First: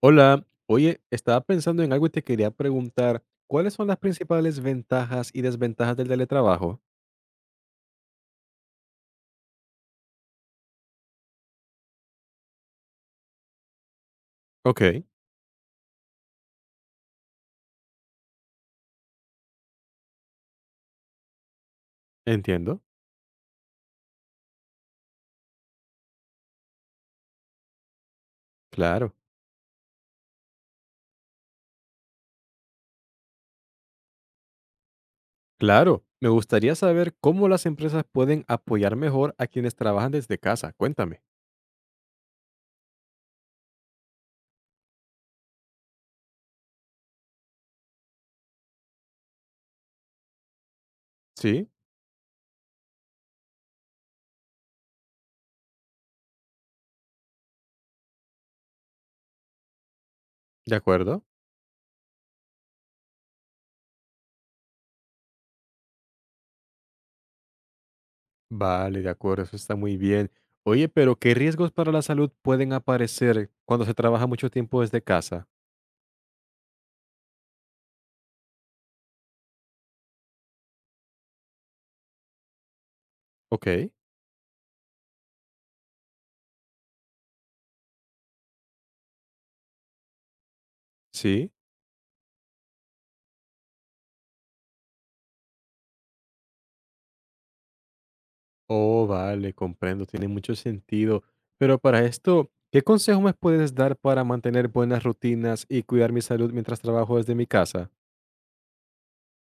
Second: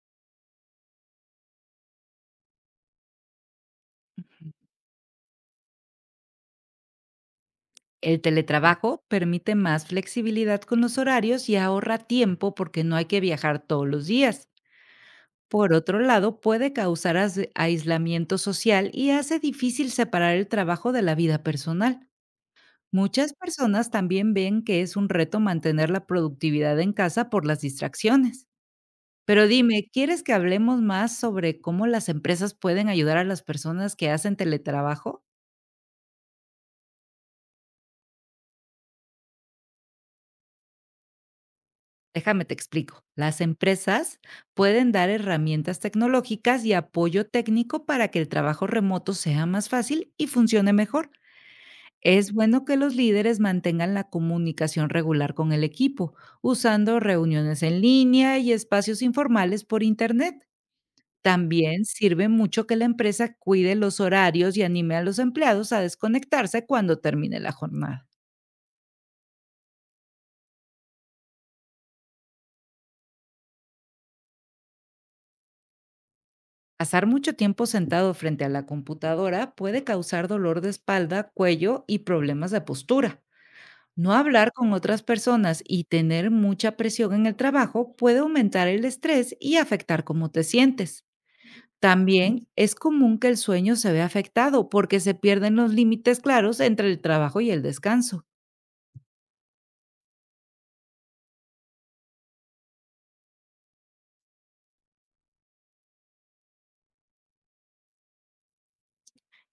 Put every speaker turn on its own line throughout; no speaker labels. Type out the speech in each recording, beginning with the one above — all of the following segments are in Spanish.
Hola, oye, estaba pensando en algo y te quería preguntar, ¿cuáles son las principales ventajas y desventajas del teletrabajo?
El teletrabajo permite más flexibilidad con los horarios y ahorra tiempo porque no hay que viajar todos los días.
Ok,
Por otro lado, puede causar aislamiento social y hace difícil separar el trabajo de la vida personal.
entiendo.
Muchas personas también ven que es un reto mantener la productividad en casa por las distracciones.
Claro,
Pero dime, ¿quieres que hablemos más sobre cómo las empresas pueden ayudar a las personas que hacen teletrabajo?
claro. Me gustaría saber cómo las empresas pueden apoyar mejor a quienes trabajan desde casa. Cuéntame.
Déjame te explico. Las empresas pueden dar herramientas tecnológicas y apoyo técnico para que el trabajo remoto sea más fácil y funcione mejor.
Sí,
Es bueno que los líderes mantengan la comunicación regular con el equipo, usando reuniones en línea y espacios informales por Internet.
de acuerdo.
También sirve mucho que la empresa cuide los horarios y anime a los empleados a desconectarse cuando termine la jornada.
Vale, de acuerdo, eso está muy bien. Oye, pero ¿qué riesgos para la salud pueden aparecer cuando se trabaja mucho tiempo desde casa?
Pasar mucho tiempo sentado frente a la computadora puede causar dolor de espalda, cuello y problemas de postura.
Ok,
No hablar con otras personas y tener mucha presión en el trabajo puede aumentar el estrés y afectar cómo te sientes.
sí.
También es común que el sueño se vea afectado porque se pierden los límites claros entre el trabajo y el descanso.
Oh, vale, comprendo, tiene mucho sentido. Pero para esto, ¿qué consejo me puedes dar para mantener buenas rutinas y cuidar mi salud mientras trabajo desde mi casa?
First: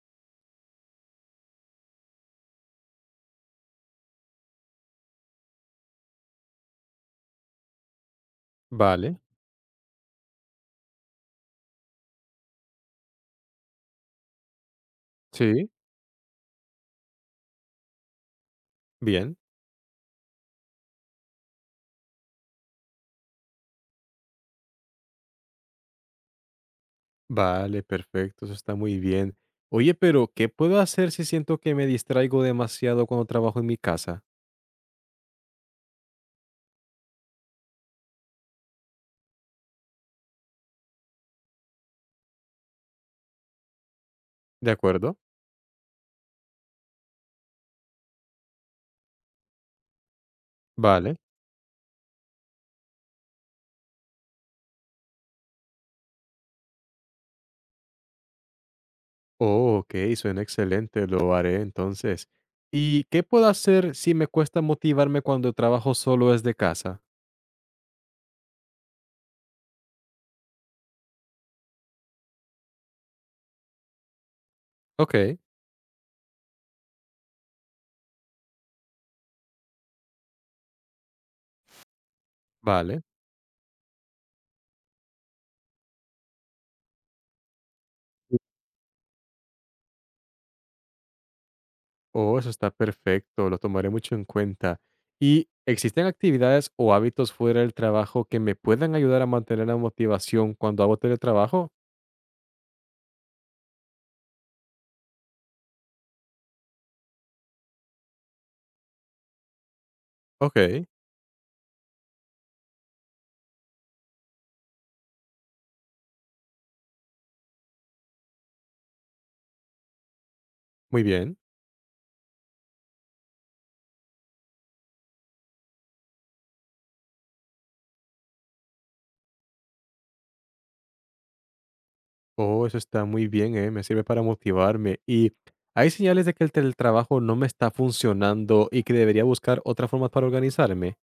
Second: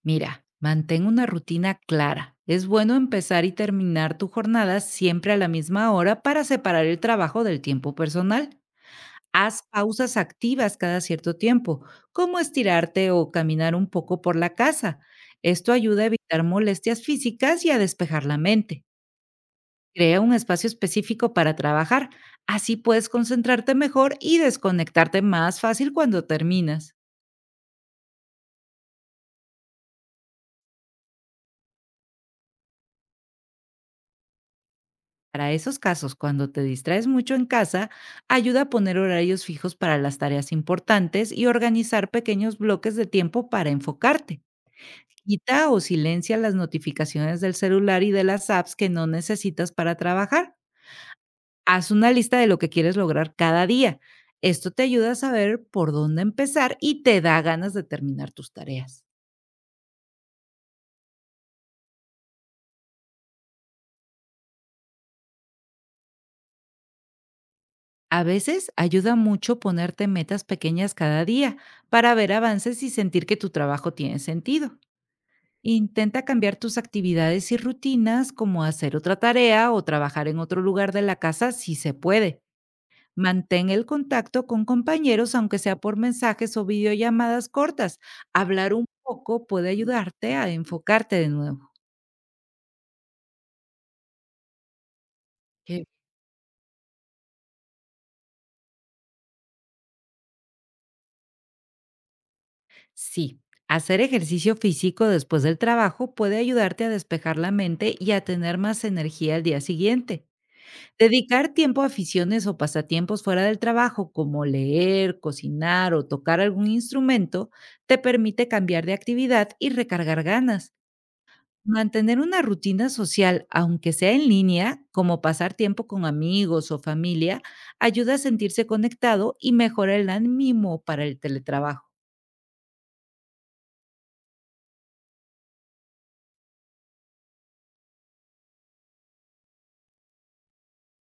Mira, mantén una rutina clara. Es bueno empezar y terminar tu jornada siempre a la misma hora para separar el trabajo del tiempo personal.
Vale,
Haz pausas activas cada cierto tiempo, como estirarte o caminar un poco por la casa.
sí.
Esto ayuda a evitar molestias físicas y a despejar la mente.
Bien,
Crea un espacio específico para trabajar, así puedes concentrarte mejor y desconectarte más fácil cuando terminas.
vale, perfecto, eso está muy bien. Oye, pero ¿qué puedo hacer si siento que me distraigo demasiado cuando trabajo en mi casa?
Para esos casos, cuando te distraes mucho en casa, ayuda a poner horarios fijos para las tareas importantes y organizar pequeños bloques de tiempo para enfocarte.
¿De acuerdo?
Quita o silencia las notificaciones del celular y de las apps que no necesitas para trabajar.
Vale.
Haz una lista de lo que quieres lograr cada día. Esto te ayuda a saber por dónde empezar y te da ganas de terminar tus tareas.
Oh, ok, suena excelente, lo haré entonces. ¿Y qué puedo hacer si me cuesta motivarme cuando trabajo solo desde casa?
A veces ayuda mucho ponerte metas pequeñas cada día para ver avances y sentir que tu trabajo tiene sentido.
Ok.
Intenta cambiar tus actividades y rutinas como hacer otra tarea o trabajar en otro lugar de la casa si se puede.
Vale.
Mantén el contacto con compañeros, aunque sea por mensajes o videollamadas cortas. Hablar un poco puede ayudarte a enfocarte de nuevo.
Oh, eso está perfecto, lo tomaré mucho en cuenta. ¿Y
Ok.
existen actividades o hábitos fuera del trabajo que me puedan ayudar a mantener la motivación cuando hago teletrabajo?
Sí, hacer ejercicio físico después del trabajo puede ayudarte a despejar la mente y a tener más energía al día siguiente.
Ok,
Dedicar tiempo a aficiones o pasatiempos fuera del trabajo, como leer, cocinar o tocar algún instrumento, te permite cambiar de actividad y recargar ganas.
muy bien.
Mantener una rutina social, aunque sea en línea, como pasar tiempo con amigos o familia, ayuda a sentirse conectado y mejora el ánimo para el teletrabajo.
Oh, eso está muy bien, ¿eh? Me sirve para motivarme. ¿Y hay señales de que el teletrabajo no me está funcionando y que debería buscar otras formas para organizarme?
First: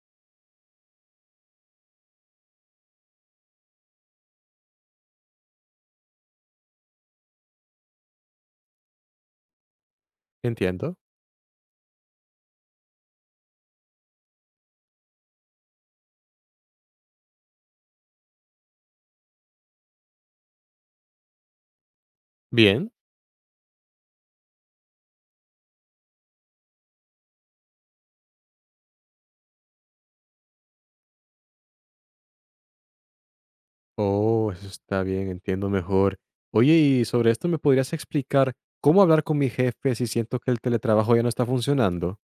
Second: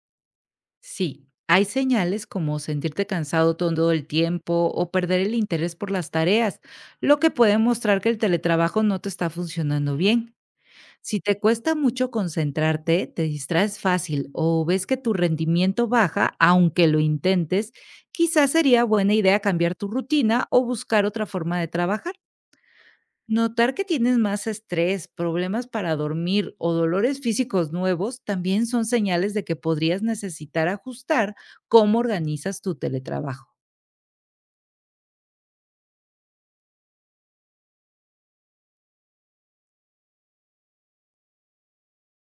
Sí, hay señales como sentirte cansado todo el tiempo o perder el interés por las tareas, lo que puede mostrar que el teletrabajo no te está funcionando bien.
Entiendo.
Si te cuesta mucho concentrarte, te distraes fácil o ves que tu rendimiento baja, aunque lo intentes, quizás sería buena idea cambiar tu rutina o buscar otra forma de trabajar.
Bien.
Notar que tienes más estrés, problemas para dormir o dolores físicos nuevos también son señales de que podrías necesitar ajustar cómo organizas tu teletrabajo.
Oh, eso está bien, entiendo mejor. Oye, y sobre esto me podrías explicar, ¿cómo hablar con mi jefe si siento que el teletrabajo ya no está funcionando?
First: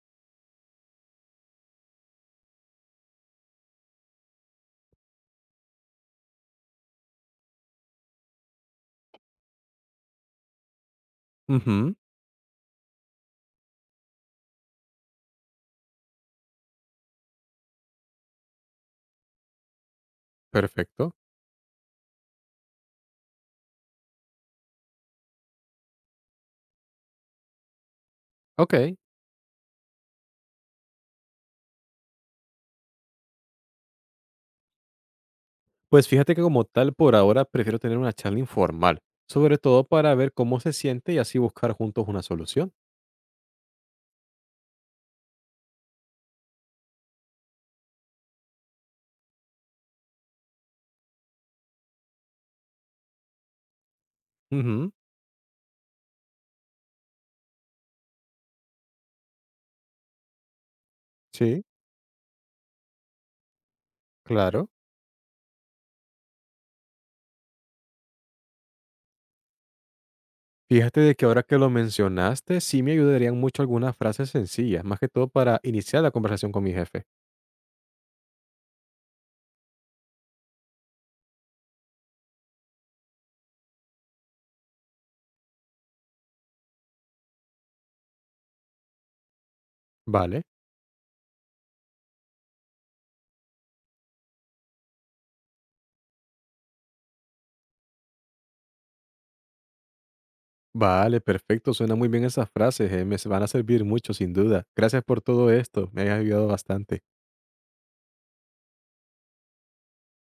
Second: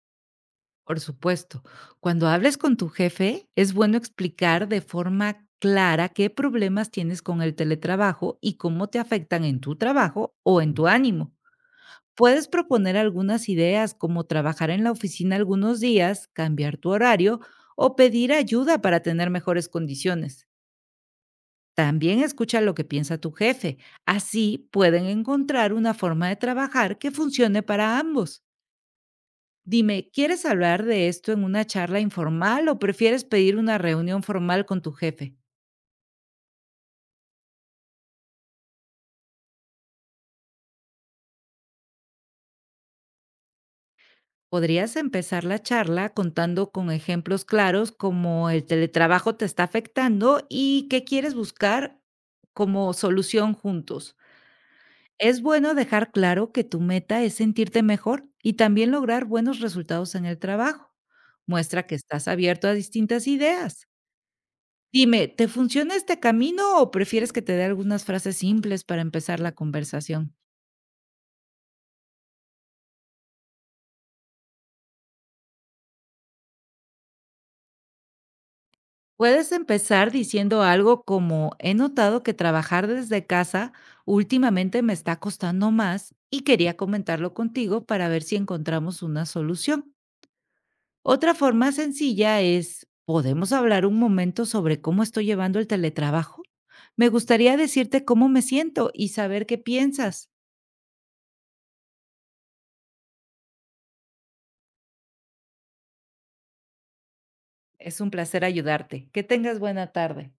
Por supuesto, cuando hables con tu jefe, es bueno explicar de forma clara qué problemas tienes con el teletrabajo y cómo te afectan en tu trabajo o en tu ánimo.
Ujú,
Puedes proponer algunas ideas como trabajar en la oficina algunos días, cambiar tu horario o pedir ayuda para tener mejores condiciones.
perfecto.
También escucha lo que piensa tu jefe. Así pueden encontrar una forma de trabajar que funcione para ambos.
Ok.
Dime, ¿quieres hablar de esto en una charla informal o prefieres pedir una reunión formal con tu jefe?
Pues fíjate que como tal, por ahora prefiero tener una charla informal, sobre todo para ver cómo se siente y así buscar juntos una solución.
Podrías empezar la charla contando con ejemplos claros como el teletrabajo te está afectando y qué quieres buscar como solución juntos.
Ujú,
Es bueno dejar claro que tu meta es sentirte mejor y también lograr buenos resultados en el trabajo.
sí,
Muestra que estás abierto a distintas ideas.
claro.
Dime, ¿te funciona este camino o prefieres que te dé algunas frases simples para empezar la conversación?
Fíjate de que ahora que lo mencionaste, sí me ayudarían mucho algunas frases sencillas, más que todo para iniciar la conversación con mi jefe.
Puedes empezar diciendo algo como, he notado que trabajar desde casa últimamente me está costando más y quería comentarlo contigo para ver si encontramos una solución.
Vale.
Otra forma sencilla es, ¿podemos hablar un momento sobre cómo estoy llevando el teletrabajo? Me gustaría decirte cómo me siento y saber qué piensas.
Vale, perfecto. Suena muy bien esas frases, van a servir mucho, sin duda. Gracias por todo esto. Me has ayudado bastante.
Es un placer ayudarte. Que tengas buena tarde.